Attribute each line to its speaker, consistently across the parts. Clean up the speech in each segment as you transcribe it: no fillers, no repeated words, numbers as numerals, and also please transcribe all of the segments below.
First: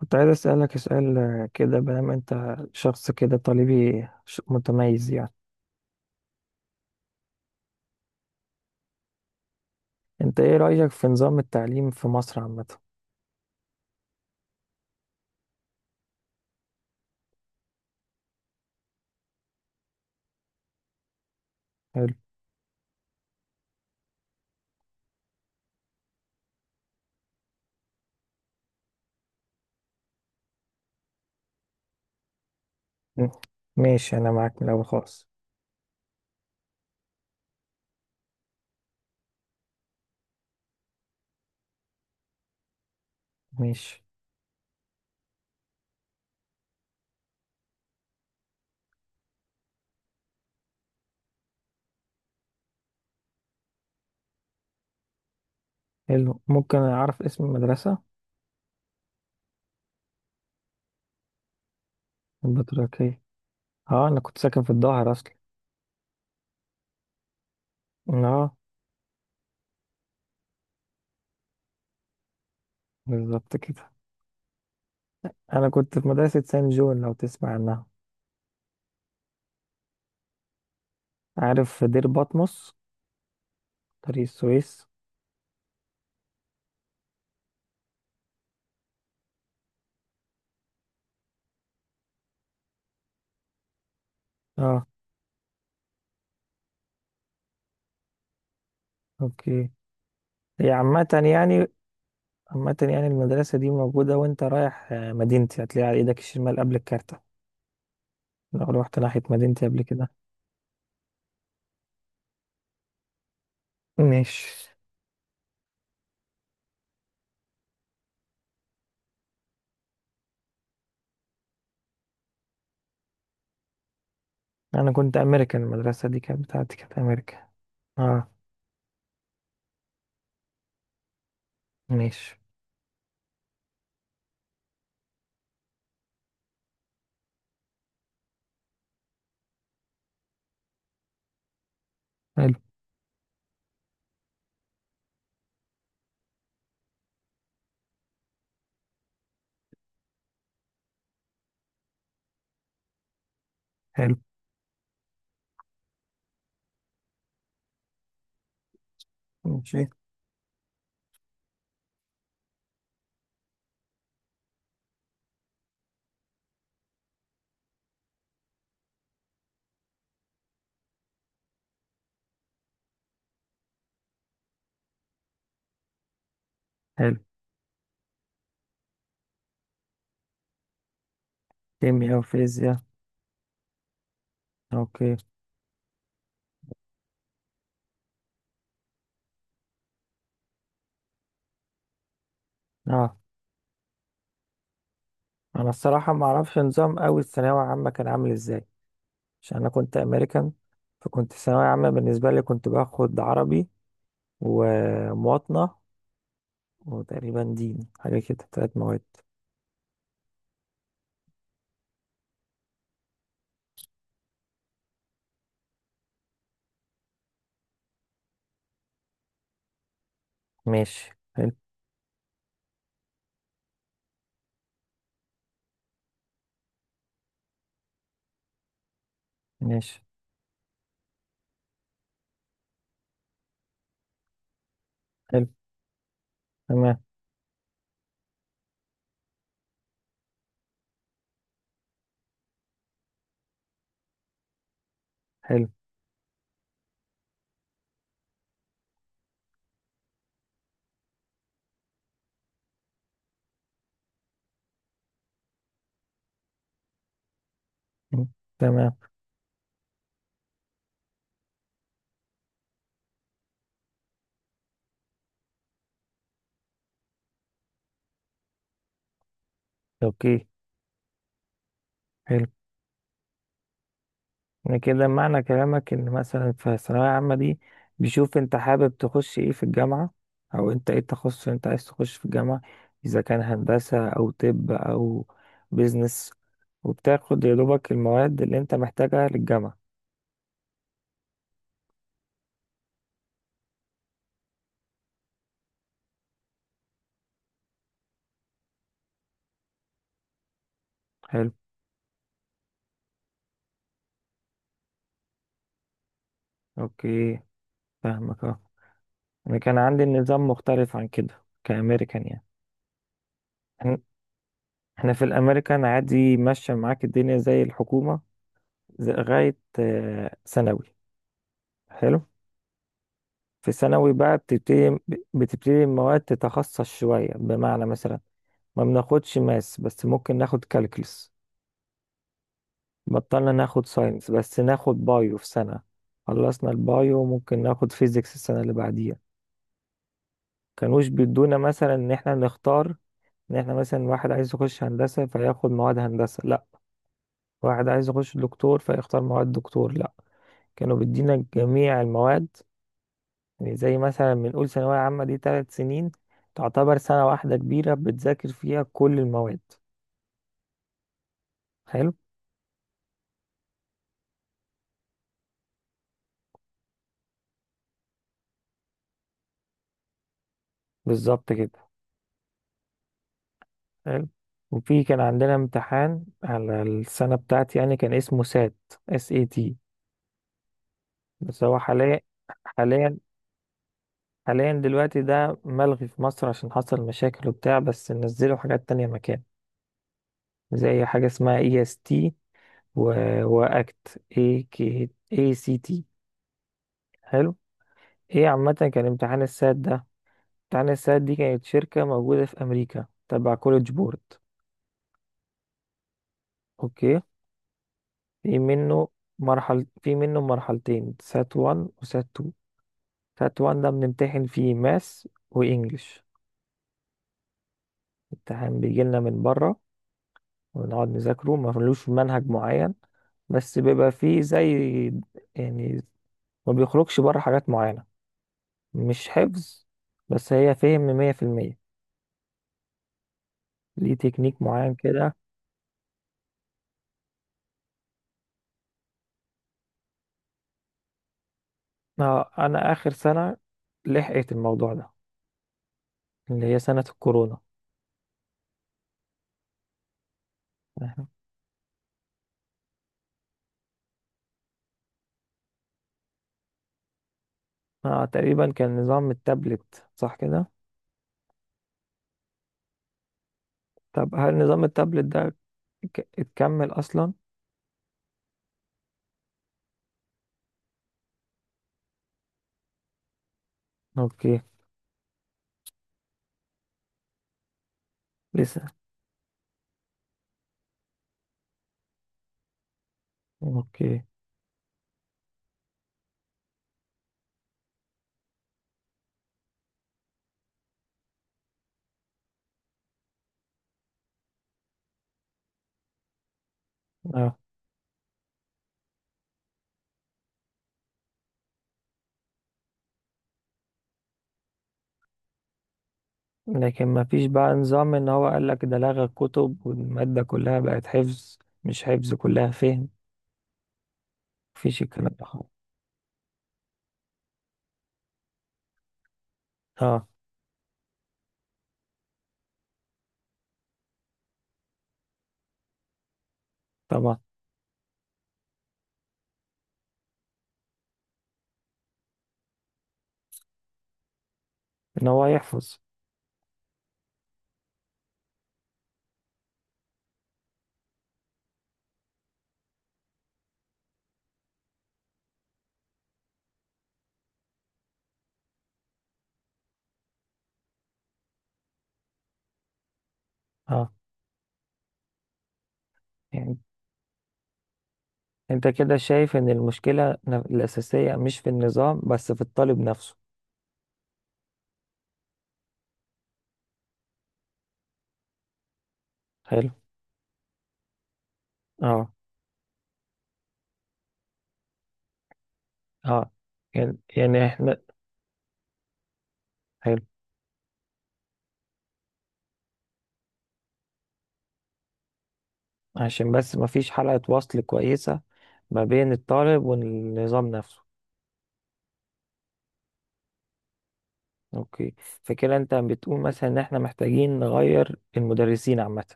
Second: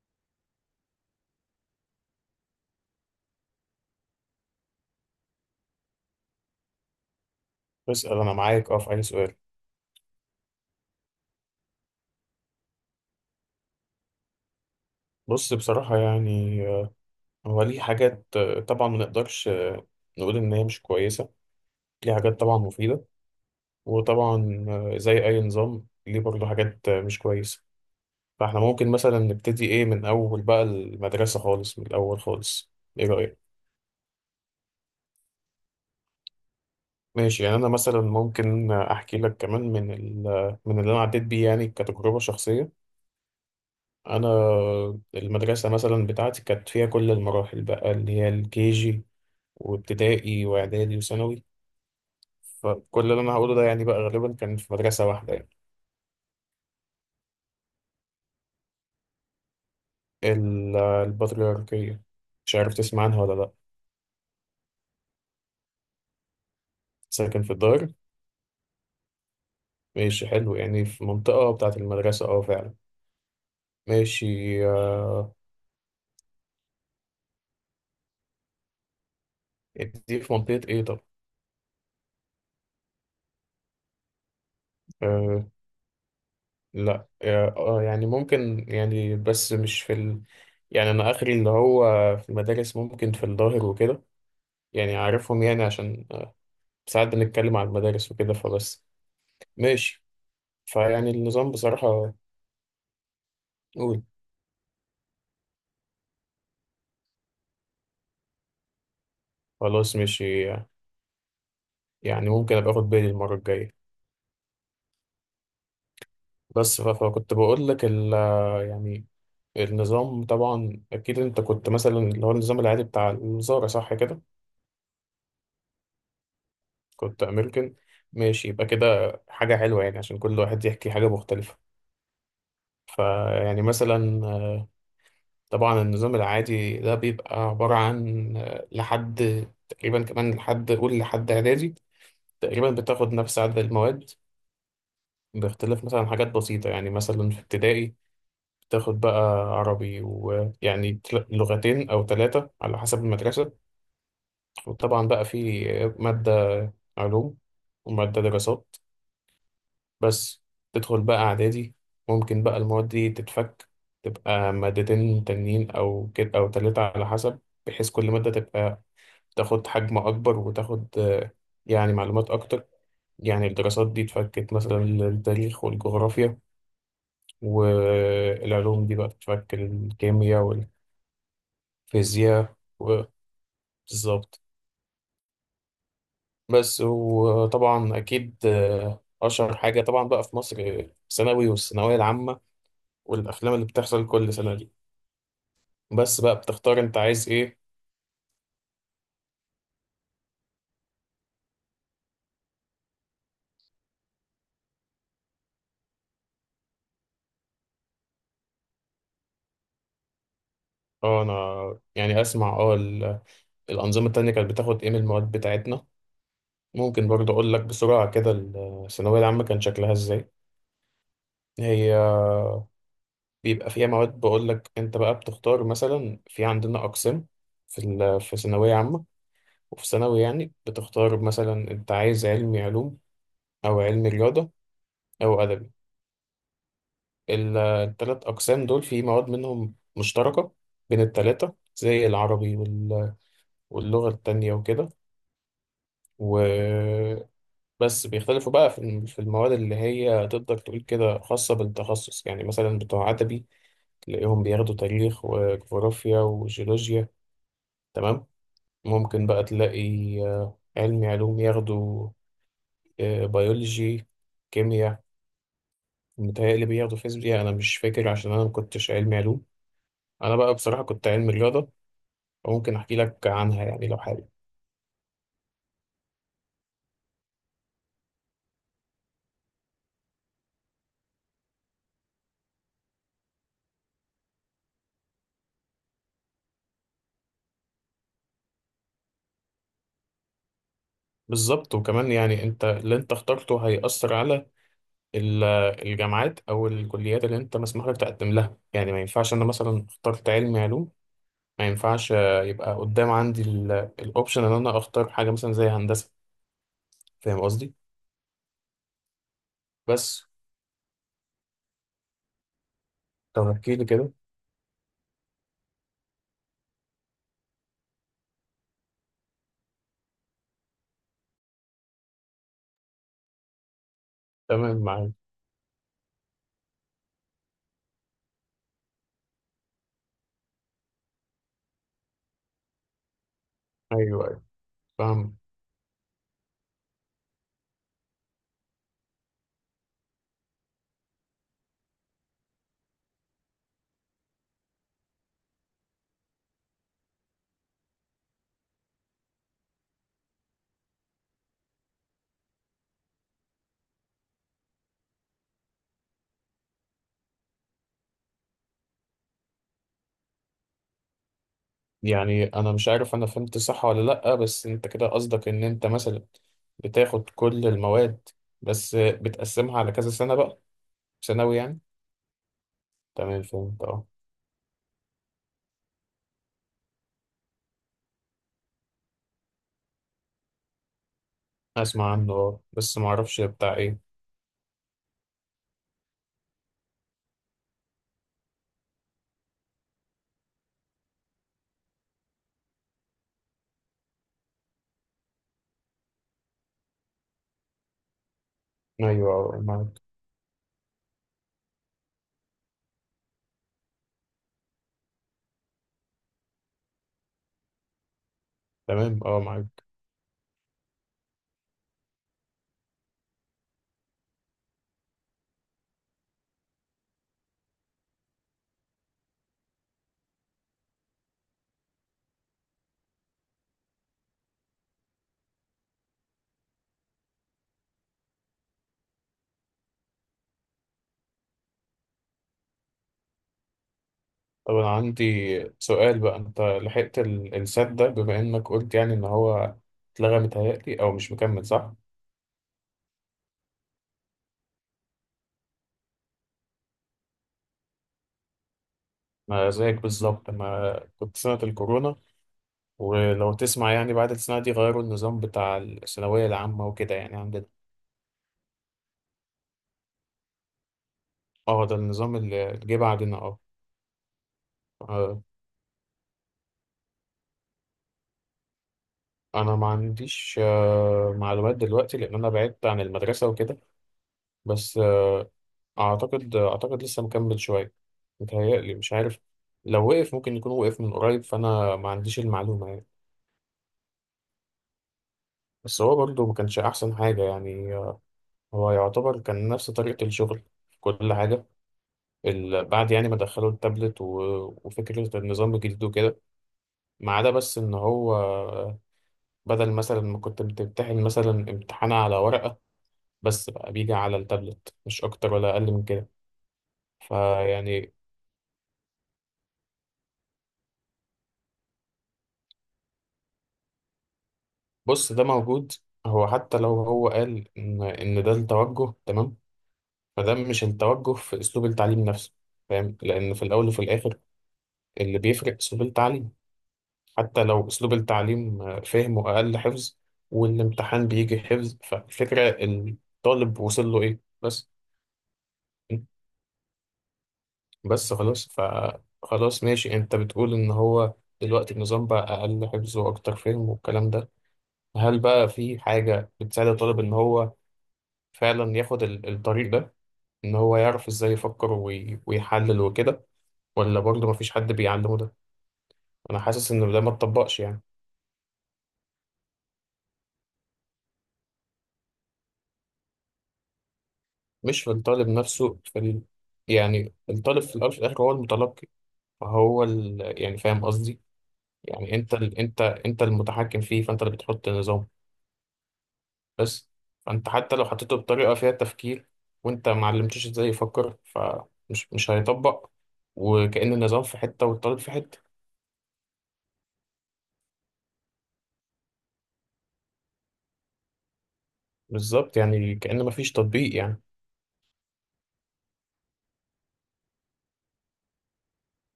Speaker 1: كنت عايز أسألك سؤال كده، بما أنت شخص كده طالبي متميز يعني،
Speaker 2: اسأل، أنا معاك في أي سؤال.
Speaker 1: أنت إيه رأيك في نظام التعليم في مصر عامة؟
Speaker 2: بص، بصراحة يعني هو ليه حاجات طبعا ما نقدرش نقول إن هي مش كويسة.
Speaker 1: حلو.
Speaker 2: ليه حاجات طبعا مفيدة. وطبعا زي أي نظام ليه برضه حاجات مش كويسة. فإحنا ممكن مثلا نبتدي إيه من أول بقى المدرسة خالص، من الأول خالص. إيه
Speaker 1: م-
Speaker 2: رأيك؟
Speaker 1: ماشي، أنا معاك من الأول خالص.
Speaker 2: ماشي، يعني أنا مثلا ممكن أحكي لك كمان من من اللي أنا عديت بيه، يعني كتجربة شخصية.
Speaker 1: ماشي.
Speaker 2: أنا، المدرسة مثلا بتاعتي كانت فيها كل المراحل بقى، اللي هي الكي جي وابتدائي واعدادي وثانوي. فكل اللي انا هقوله ده يعني بقى غالبا كان في مدرسة واحدة يعني.
Speaker 1: حلو، ممكن أعرف اسم المدرسة؟
Speaker 2: البطريركية. مش عارف تسمع
Speaker 1: البطريركية.
Speaker 2: عنها ولا لا.
Speaker 1: أه، أنا كنت ساكن في الظاهر أصلا.
Speaker 2: ساكن في الدار.
Speaker 1: أه.
Speaker 2: ماشي، حلو يعني. في منطقة بتاعة المدرسة، اه فعلا.
Speaker 1: بالظبط كده.
Speaker 2: ماشي. آه.
Speaker 1: أنا كنت في مدرسة سان جون، لو تسمع عنها.
Speaker 2: دي في منطقة ايه طب؟
Speaker 1: عارف دير بطمس، طريق السويس.
Speaker 2: آه. لا، اه، يعني ممكن، يعني بس مش في يعني انا اخري اللي هو. في المدارس ممكن، في الظاهر وكده.
Speaker 1: أه.
Speaker 2: يعني عارفهم يعني، عشان ساعات بنتكلم عن المدارس وكده فبس.
Speaker 1: أوكي.
Speaker 2: ماشي.
Speaker 1: هي عامة
Speaker 2: فيعني النظام
Speaker 1: يعني.
Speaker 2: بصراحة.
Speaker 1: عامة يعني المدرسة دي
Speaker 2: قول.
Speaker 1: موجودة، وانت رايح مدينتي، هتلاقيها على ايدك الشمال قبل الكارتة. لو روحت ناحية مدينتي قبل
Speaker 2: خلاص
Speaker 1: كده.
Speaker 2: ماشي. يعني ممكن أبقى أخد بالي المرة الجاية.
Speaker 1: ماشي.
Speaker 2: بس فكنت بقول لك يعني، النظام طبعا أكيد، أنت كنت مثلا اللي هو النظام العادي بتاع الوزارة، صح كده؟
Speaker 1: انا كنت امريكان، المدرسة دي كانت بتاعتي كانت
Speaker 2: كنت
Speaker 1: امريكا.
Speaker 2: أمريكان.
Speaker 1: اه.
Speaker 2: ماشي يبقى كده. حاجة حلوة يعني، عشان كل واحد يحكي حاجة مختلفة.
Speaker 1: ماشي.
Speaker 2: فيعني مثلا. طبعا النظام العادي ده بيبقى عبارة عن، لحد تقريبا كمان لحد، قول لحد إعدادي.
Speaker 1: حلو.
Speaker 2: تقريبا بتاخد نفس عدد المواد، باختلاف مثلا حاجات بسيطة، يعني مثلا في ابتدائي تاخد بقى عربي، ويعني لغتين أو ثلاثة على حسب المدرسة.
Speaker 1: حلو.
Speaker 2: وطبعا بقى في مادة علوم ومادة دراسات.
Speaker 1: ماشي.
Speaker 2: بس تدخل بقى إعدادي، ممكن بقى المواد دي تتفك، تبقى مادتين تانيين أو كده، أو تلاتة على حسب. بحيث كل مادة تبقى تاخد حجم أكبر، وتاخد يعني معلومات أكتر. يعني الدراسات دي اتفكت مثلا للتاريخ والجغرافيا،
Speaker 1: حلو.
Speaker 2: والعلوم دي بقى بتشكل الكيمياء
Speaker 1: كيمياء
Speaker 2: والفيزياء
Speaker 1: وفيزياء.
Speaker 2: بالظبط.
Speaker 1: اوكي.
Speaker 2: بس، وطبعا أكيد أشهر حاجة طبعا بقى في مصر، ثانوي والثانوية العامة،
Speaker 1: اه،
Speaker 2: والأفلام اللي بتحصل كل سنة دي.
Speaker 1: انا الصراحة
Speaker 2: بس
Speaker 1: ما
Speaker 2: بقى
Speaker 1: اعرفش
Speaker 2: بتختار أنت
Speaker 1: نظام قوي
Speaker 2: عايز
Speaker 1: الثانوية
Speaker 2: إيه.
Speaker 1: العامة كان عامل ازاي. عشان انا كنت امريكان، فكنت ثانوية عامة بالنسبة لي كنت باخد عربي، ومواطنة، وتقريبا دين، حاجة كده تلات مواد.
Speaker 2: اه، أنا يعني أسمع الأنظمة التانية كانت بتاخد إيه من المواد بتاعتنا. ممكن برضه أقول لك بسرعة كده، الثانوية العامة كان شكلها إزاي.
Speaker 1: ماشي.
Speaker 2: هي بيبقى فيها مواد، بقول لك انت بقى بتختار مثلا، في عندنا اقسام في ثانويه عامه. وفي
Speaker 1: ماشي.
Speaker 2: ثانوي يعني بتختار مثلا انت عايز علمي علوم، او علمي رياضه، او
Speaker 1: حلو.
Speaker 2: ادبي.
Speaker 1: تمام.
Speaker 2: الثلاث اقسام دول في مواد منهم مشتركه بين الثلاثه، زي العربي واللغه التانية وكده.
Speaker 1: حلو.
Speaker 2: وبس، بيختلفوا بقى في المواد اللي هي تقدر تقول كده خاصه بالتخصص، يعني مثلا بتوع ادبي تلاقيهم بياخدوا تاريخ وجغرافيا وجيولوجيا، تمام.
Speaker 1: مم. تمام.
Speaker 2: ممكن بقى تلاقي علمي علوم ياخدوا بيولوجي، كيمياء. متهيألي بياخدوا فيزياء، أنا مش فاكر عشان أنا مكنتش علمي علوم. أنا
Speaker 1: اوكي.
Speaker 2: بقى بصراحة كنت علمي رياضة،
Speaker 1: حلو.
Speaker 2: وممكن أحكي لك عنها يعني لو حابب.
Speaker 1: يعني كده معنى كلامك ان مثلا في الثانوية العامة دي بيشوف انت حابب تخش ايه في الجامعة، او انت ايه التخصص اللي انت عايز تخش في الجامعة، اذا كان هندسة او طب او بيزنس، وبتاخد يا دوبك المواد اللي انت محتاجها للجامعة.
Speaker 2: بالظبط، وكمان يعني أنت اللي أنت اخترته هيأثر على ال- الجامعات أو الكليات اللي أنت مسموح لك تقدم لها. يعني ما ينفعش أنا مثلا اخترت علمي علوم،
Speaker 1: حلو.
Speaker 2: ما ينفعش يبقى قدام عندي الأوبشن إن أنا أختار حاجة مثلا زي هندسة.
Speaker 1: اوكي.
Speaker 2: فاهم قصدي؟
Speaker 1: فاهمك. اه، انا كان عندي
Speaker 2: بس
Speaker 1: النظام مختلف عن كده كأمريكان يعني.
Speaker 2: طب احكي لي
Speaker 1: احنا
Speaker 2: كده.
Speaker 1: إحنا في الامريكان عادي ماشية معاك الدنيا زي الحكومة لغاية ثانوي. حلو. في ثانوي بقى
Speaker 2: تمام معاك.
Speaker 1: بتبتدي المواد تتخصص شوية، بمعنى مثلا ما بناخدش ماس، بس ممكن ناخد كالكلس. بطلنا ناخد
Speaker 2: ايوه،
Speaker 1: ساينس،
Speaker 2: ايوه،
Speaker 1: بس ناخد
Speaker 2: فاهم.
Speaker 1: بايو في سنة. خلصنا البايو، ممكن ناخد فيزيكس السنة اللي بعديها. كانوش بيدونا مثلا ان احنا نختار، ان احنا مثلا واحد عايز يخش هندسة فياخد مواد هندسة، لا. واحد عايز يخش دكتور فيختار مواد دكتور، لا. كانوا بيدينا جميع المواد. يعني زي مثلا بنقول ثانوية عامة دي 3 سنين، تعتبر سنة واحدة كبيرة بتذاكر فيها كل المواد. حلو.
Speaker 2: يعني انا مش عارف انا فهمت صح ولا لا، بس انت كده قصدك ان انت مثلا بتاخد كل المواد، بس بتقسمها على كذا سنه بقى،
Speaker 1: بالظبط
Speaker 2: ثانوي
Speaker 1: كده.
Speaker 2: يعني. تمام فهمت اه.
Speaker 1: حلو. وفي كان عندنا امتحان على السنة بتاعتي، يعني كان اسمه سات، SAT. بس هو
Speaker 2: اسمع عنه اه، بس ما
Speaker 1: حاليا
Speaker 2: اعرفش بتاع ايه.
Speaker 1: حاليا دلوقتي ده ملغي في مصر عشان حصل مشاكل وبتاع، بس نزلوا حاجات تانية مكان، زي حاجة اسمها EST، واكت اي كي اي سي تي. حلو. ايه عامة كان
Speaker 2: ايوه،
Speaker 1: امتحان السات
Speaker 2: معاك.
Speaker 1: ده؟ تعني الساعات دي كانت شركة موجودة في أمريكا، تبع كوليدج بورد. أوكي. في منه
Speaker 2: تمام اه معاك.
Speaker 1: في منه مرحلتين، سات 1 وسات 2. سات 1 ده بنمتحن فيه ماس وإنجلش، امتحان بيجيلنا من بره، ونقعد نذاكره، ملوش منهج معين، بس بيبقى فيه زي يعني، ما بيخرجش بره حاجات معينة، مش حفظ، بس هي فهم 100%، ليه تكنيك
Speaker 2: طب انا
Speaker 1: معين كده.
Speaker 2: عندي سؤال بقى. انت لحقت السات ده، بما انك قلت يعني ان هو اتلغى متهيألي او مش مكمل، صح؟
Speaker 1: أنا آخر سنة لحقت الموضوع ده، اللي هي سنة الكورونا.
Speaker 2: ما زيك بالظبط، ما
Speaker 1: احنا
Speaker 2: كنت سنة الكورونا. ولو تسمع يعني، بعد السنة دي غيروا النظام بتاع الثانوية العامة وكده، يعني عندنا.
Speaker 1: تقريبا كان نظام التابلت صح كده.
Speaker 2: اه، ده النظام اللي جه بعدنا اه.
Speaker 1: طب هل نظام التابلت
Speaker 2: آه.
Speaker 1: ده اتكمل اصلا؟
Speaker 2: انا ما عنديش معلومات دلوقتي، لان انا بعدت عن المدرسة وكده.
Speaker 1: اوكي.
Speaker 2: بس، اعتقد لسه مكمل شوية،
Speaker 1: لسه.
Speaker 2: متهيألي، مش عارف. لو وقف ممكن يكون وقف من قريب، فانا ما عنديش المعلومة يعني.
Speaker 1: اوكي.
Speaker 2: بس هو برضه ما كانش احسن حاجة يعني، هو يعتبر كان نفس طريقة الشغل في كل حاجة بعد يعني ما دخلوا التابلت وفكرة النظام الجديد وكده، ما عدا
Speaker 1: اه.
Speaker 2: بس ان هو بدل مثلا ما كنت بتمتحن مثلا امتحان على ورقة، بس بقى بيجي على التابلت، مش اكتر ولا اقل من كده.
Speaker 1: لكن ما فيش بقى نظام
Speaker 2: فيعني،
Speaker 1: ان هو قال لك ده لغى الكتب والمادة كلها بقت حفظ، مش حفظ كلها فهم، مفيش
Speaker 2: بص،
Speaker 1: الكلام ده
Speaker 2: ده
Speaker 1: خالص.
Speaker 2: موجود. هو حتى لو هو قال ان ده التوجه، تمام،
Speaker 1: اه.
Speaker 2: فده مش التوجه في اسلوب التعليم نفسه. فاهم، لان في الاول وفي الاخر، اللي بيفرق اسلوب التعليم،
Speaker 1: طبعا.
Speaker 2: حتى لو اسلوب التعليم فهمه اقل حفظ والامتحان بيجي حفظ، فالفكرة الطالب وصل له ايه بس.
Speaker 1: ان هو يحفظ.
Speaker 2: بس خلاص. خلاص ماشي، انت بتقول ان هو دلوقتي النظام بقى اقل حفظ واكتر فهم والكلام ده، هل بقى في حاجة بتساعد الطالب ان هو فعلا ياخد الطريق ده، ان هو يعرف ازاي يفكر ويحلل وكده؟
Speaker 1: اه.
Speaker 2: ولا برضه مفيش حد بيعلمه ده؟ انا
Speaker 1: يعني
Speaker 2: حاسس ان ده ما اتطبقش يعني.
Speaker 1: انت كده شايف ان المشكلة الأساسية مش في النظام، بس في الطالب نفسه.
Speaker 2: مش في الطالب نفسه، في يعني الطالب في الاول وفي الاخر هو المتلقي،
Speaker 1: حلو.
Speaker 2: فهو يعني، فاهم قصدي.
Speaker 1: اه.
Speaker 2: يعني انت انت المتحكم فيه، فانت اللي بتحط النظام.
Speaker 1: اه.
Speaker 2: بس
Speaker 1: يعني
Speaker 2: فانت حتى
Speaker 1: احنا.
Speaker 2: لو حطيته بطريقة فيها تفكير وانت
Speaker 1: حلو.
Speaker 2: ما علمتوش ازاي يفكر، فمش مش هيطبق، وكأن النظام في حتة والطالب في حتة.
Speaker 1: عشان بس مفيش حلقة وصل كويسة ما بين الطالب والنظام نفسه.
Speaker 2: بالظبط، يعني كأن مفيش تطبيق يعني.
Speaker 1: اوكي. فكده انت بتقول مثلا ان احنا محتاجين نغير المدرسين عامة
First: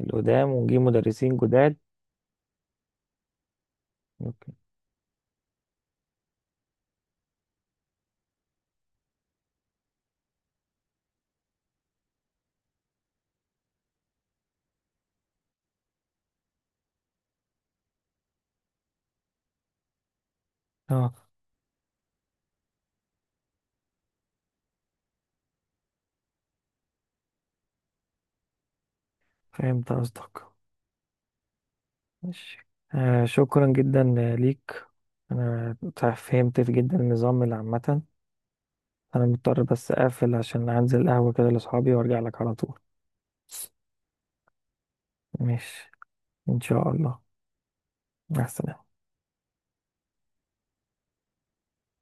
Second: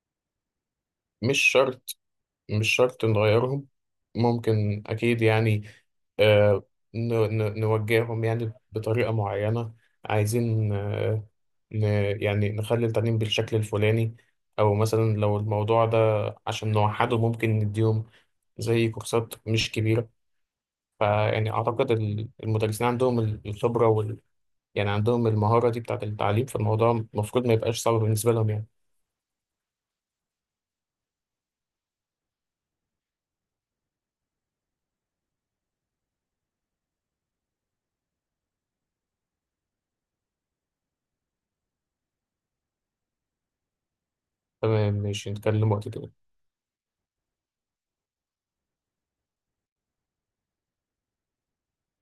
Speaker 1: القدام، ونجيب مدرسين
Speaker 2: مش
Speaker 1: جداد.
Speaker 2: شرط، مش شرط نغيرهم،
Speaker 1: اوكي.
Speaker 2: ممكن أكيد يعني آه، نوجههم يعني بطريقة معينة. عايزين يعني نخلي التعليم بالشكل الفلاني. أو مثلا لو الموضوع ده عشان نوحده، ممكن نديهم زي كورسات مش كبيرة.
Speaker 1: اه.
Speaker 2: فيعني أعتقد المدرسين عندهم الخبرة يعني عندهم المهارة دي بتاعة التعليم، فالموضوع المفروض ما يبقاش صعب بالنسبة لهم يعني.
Speaker 1: فهمت قصدك. ماشي. شكرا جدا ليك. انا فهمت جدا النظام اللي عامة. انا مضطر بس اقفل عشان انزل قهوة كده لاصحابي، وارجع لك على طول.
Speaker 2: تمام ماشي، نتكلم وقت
Speaker 1: ماشي.
Speaker 2: تاني.
Speaker 1: ان شاء الله. مع السلامة.